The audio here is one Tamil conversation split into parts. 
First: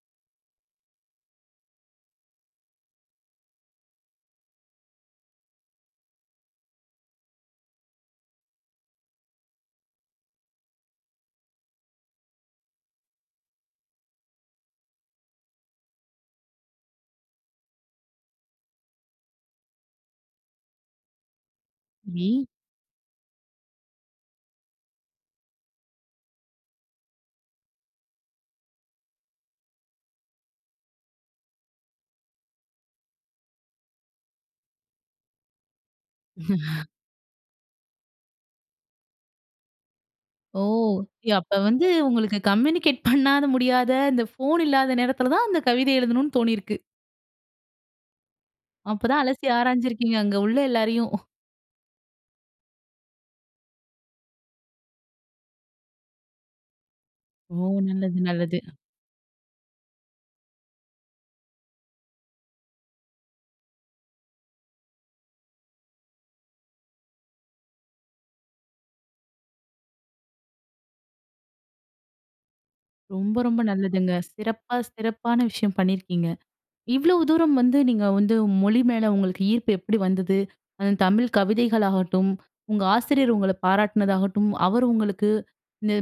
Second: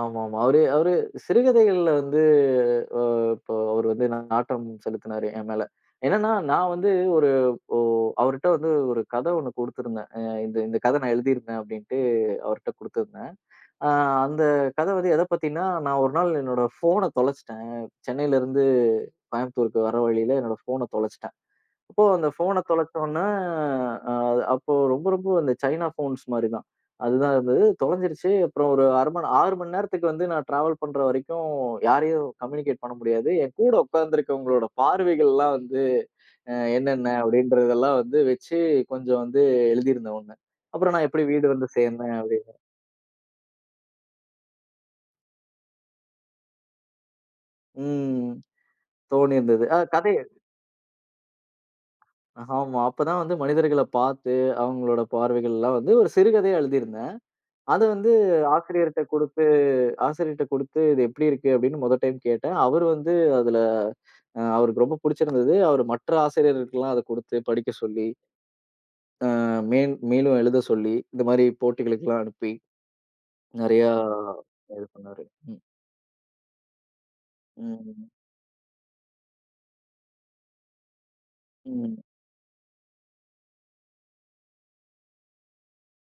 ஆமாமா. அவரு அவரு சிறுகதைகள்ல வந்து ஆ இப்ப அவரு வந்து நா நாட்டம் செலுத்தினாரு, என் மேல. என்னன்னா, நான் வந்து ஒரு ஒ அவருட்ட வந்து ஒரு கதை ஒண்ணு குடுத்திருந்தேன். "அ இந்த இந்த கதை நான் எழுதியிருக்கேன்." அப்பிடீன்னுட்டு அவர்ட்ட குடுத்திருந்தேன். ஆ அந்த கதை வந்து எதைப் பத்தின்னா, நான் ஒரு நாள் என்னோட ஃபோன தொலைச்சிட்டேன், சென்னையில இருந்து கோயம்புத்தூருக்கு வர வழியில என்னோட ஃபோன தொலைச்சிட்டேன். அப்போ நீ அந்த ஃபோன தொலைச்சோனே, அது அப்போ ரொம்ப, ரொம்ப அந்த சைனா போன்ஸ் மாரிதான். அதுதான் இருந்தது, தொலைஞ்சிருச்சு. அப்புறம் ஒரு அரைமண் 6 மணி நேரத்துக்கு வந்து, நான் டிராவல் பண்ற வரைக்கும், யாரையும் கம்யூனிகேட் பண்ண முடியாது. என் கூட உட்கார்ந்திருக்கிறவங்களோட பார்வைகள்லாம் வந்து, அ என்னென்ன. அப்படின்றதெல்லாம் வந்து வச்சு, கொஞ்சம் வந்து எழுதியிருந்தேன் ஒண்ணு. ஓ! அப்புறம் நான் எப்பிடி ய அப்ப வீடு வந்து வந்து, சேர்ந்தேன், உங்களுக்கு அப்படின்னு. கம்யூனிகேட் பண்ணாத முடியாத, இந்த ஃபோன் இல்லாத நேரத்தில தான், அந்த கவிதை எழுதனும்னு தோனியிருக்கு. ம். அப்போதான் அலசி தோனியிருந்தது ஆ கதை. ஆராய்ஞ்சிருக்கீங்க, அங்க உள்ள எல்லாரையும். ஆமா. அப்போதான் வந்து மனிதர்களப் பார்த்து, அவங்களுடைய பார்வைகள்லாம் வந்து ஒரு சிறுகதையா எழுதியிருந்தேன். ஓ! அதை வந்து நல்லது, நல்லது. ஆசிரியர்ட்ட குடுத்து ஆசிரியர்கிட்ட குடுத்து, "இது எப்படி இருக்கு?" அப்படினு முதல் டைம் கேட்டேன். அவரு வந்து அதில அவருக்கு ரொம்ப புடிச்சிருந்தது. அவர் மற்ற ஆசிரியர்களுக்குலாம் அதை குடுத்து, படிக்க சொல்லி ஆ மேன் மேலும் எழுத சொல்லி, இந்த மாரி போட்டிகளுக்கெல்லாம் அனுப்பி, ரொம்ப, ரொம்ப நிறைய நல்லதுங்க. சிறப்பா இது பண்ணாரு. சிறப்பான ம். விஷயம் பண்ணியிருக்கீங்க, இவ்வளோ தூரம் ம், வந்து, நீங்க ம். வந்து மொழி மேல உங்களுக்கு ஈர்ப்பு எப்பிடி வந்தது? அது தமிழ் ம். கவிதைகளாகட்டும், உங்க ஆசிரியர் உங்கள பாராட்டினதாகட்டும், அவரு உங்களுக்கு இந்த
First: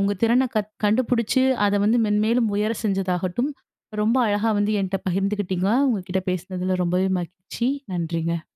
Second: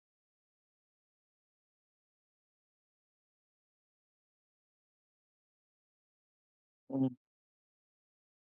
உங்க திறனைக் கத் கண்டுபுடிச்சு, அதை வந்து மென்மேலும் உயரச் செஞ்சதாகாட்டும், ரொம்ப அழகா வந்து என்ட்ட பகிர்ந்துக்கிட்டீங்க, உங்க கிட்ட பேசுனதில ரொம்பவே ம். மகிழ்ச்சி. நன்றிங்க.